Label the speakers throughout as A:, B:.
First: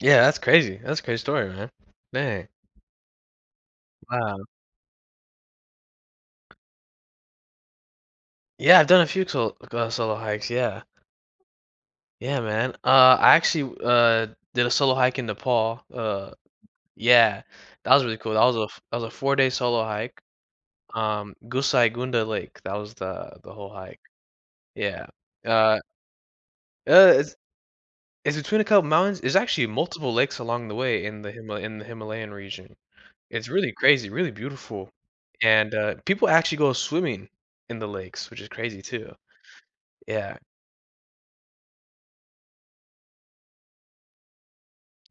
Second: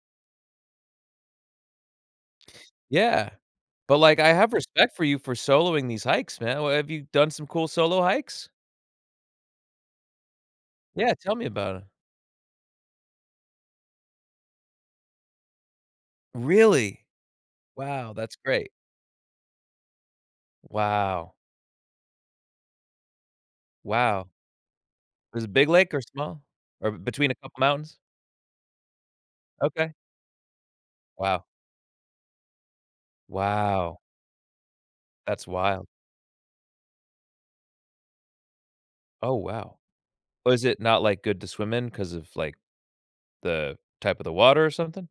A: Yeah, that's crazy. That's a great story, man. Man.
B: Yeah, but, like, I
A: Wow.
B: have respect for you for soloing these hikes, man, uh, have you done some cool solo hikes?
A: Yeah, I've done a few tol uh, solo hikes, yeah.
B: Yeah, tell me about it.
A: Yeah man, uh, I actually, w uh, did a solo hike in Nepal, uh
B: Really?
A: Yeah, that was
B: Wow,
A: really cool
B: that's
A: that was a
B: great.
A: f that was a 4 day solo hike,
B: Wow.
A: um, Gosaikunda Lake, that was the, the whole hike,
B: Wow.
A: yeah,
B: Is it big
A: uh
B: lake or small, or b
A: Uh,
B: between a
A: it's
B: couple of mountains?
A: It's between a couple of mountains. There's actually
B: Okay.
A: multiple lakes along the way in the
B: Wow.
A: Himal in the Himalayan region. It's really
B: Wow.
A: crazy, really beautiful,
B: That's
A: and,
B: wild.
A: uh, people actually go swimming in the lakes, which is crazy too.
B: Oh wow.
A: Yeah.
B: Was it not, like, good to swim in 'cause of, like, the type of the water or something.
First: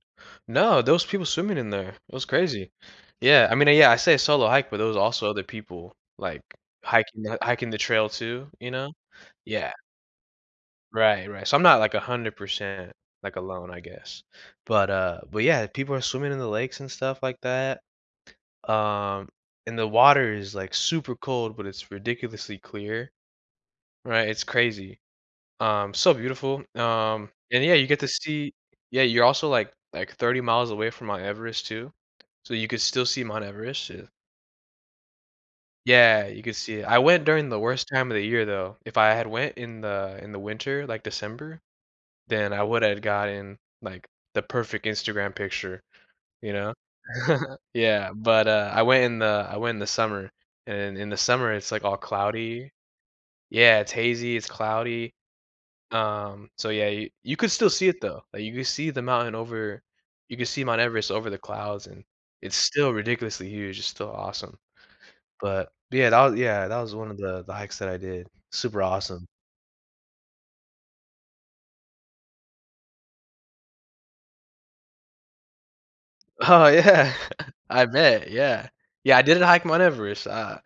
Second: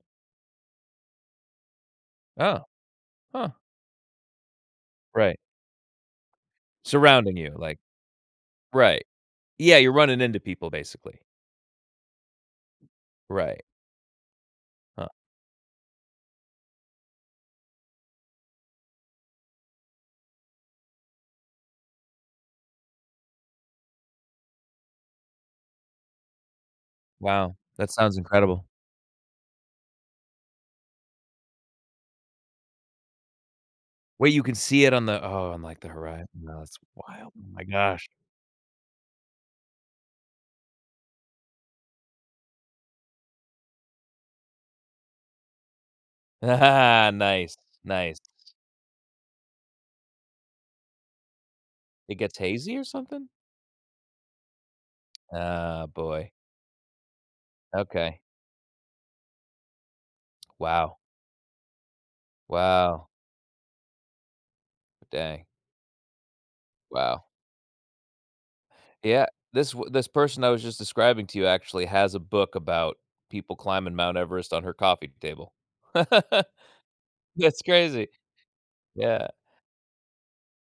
A: No, those people swimming in there. It was
B: Oh,
A: crazy. Yeah,
B: huh?
A: I mean, yeah, I say a solo hike, but there was also
B: Right.
A: other people, like, hiking tha
B: Surrounding you,
A: hiking the
B: like,
A: trail too, you know,
B: right?
A: yeah.
B: Yeah, you're running into people, basically.
A: Right, right, so, I'm not, like, 100%, like,
B: Right?
A: alone I guess, but,
B: Huh?
A: uh but yeah, people are swimming in the lakes and stuff like that. Uh, and the water is, like, super cold, but it's ridiculously clear. Right, it's crazy. Um, so beautiful, um,
B: Wow,
A: and yeah, you
B: that
A: get to
B: sounds
A: see,
B: incredible.
A: yeah, you're also, like, like, 30 miles away from Mount Everest too, so, you could still see Mount Everest, yeah.
B: Wait, you can see it on the oh, on, like, the
A: Yeah,
B: horizon,
A: you could
B: now
A: see
B: that's
A: it. I went
B: wild, oh
A: during the
B: my
A: worst
B: gosh.
A: time of the year though. If I had went in the, in the winter, like, December, then I would have gotten, like, the perfect Instagram picture, you know.
B: Nice,
A: Yeah,
B: nice.
A: but, uh, I went in the, I went in the summer and in the summer it's, like, all
B: It gets
A: cloudy.
B: hazy or something?
A: Yeah, it's hazy, it's cloudy.
B: Oh boy.
A: Um, so yeah, you, you could still see it
B: Okay.
A: though, like, you could see the mountain over you can see Mount
B: Wow.
A: Everest over the clouds and it's still
B: Wow.
A: ridiculously huge, it's still awesome.
B: Dang.
A: But yeah, that wa yeah that was one of
B: Wow.
A: the, the hikes that I did, super
B: Yeah,
A: awesome.
B: this w this person I was just describing to you actually has a book about people climbing Mount Everest on her coffee table.
A: Oh yeah,
B: That's
A: I
B: crazy,
A: bet, yeah. Yeah, I
B: yeah.
A: didn't hike Mount Everest, uh,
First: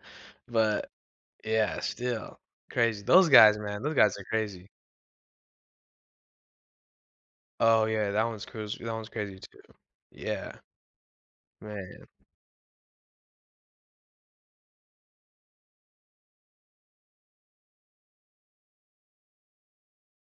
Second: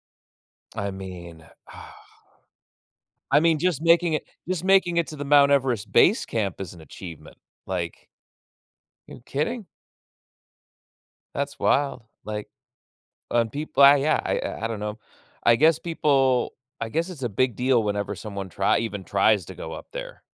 B: I
A: but
B: mean,
A: yeah,
B: uh
A: still crazy, those
B: I
A: guys,
B: mean, just
A: man, those
B: making
A: guys
B: it,
A: are
B: just
A: crazy.
B: making it to the Mount Everest base camp is an achievement,
A: Oh
B: like,
A: yeah, that one's cruz that one's
B: you
A: crazy too.
B: kidding?
A: Yeah.
B: That's wild,
A: Man.
B: like, and people uh, yeah, I I I don't know. I guess people I guess it's a big deal whenever someone trie even tries to go up there.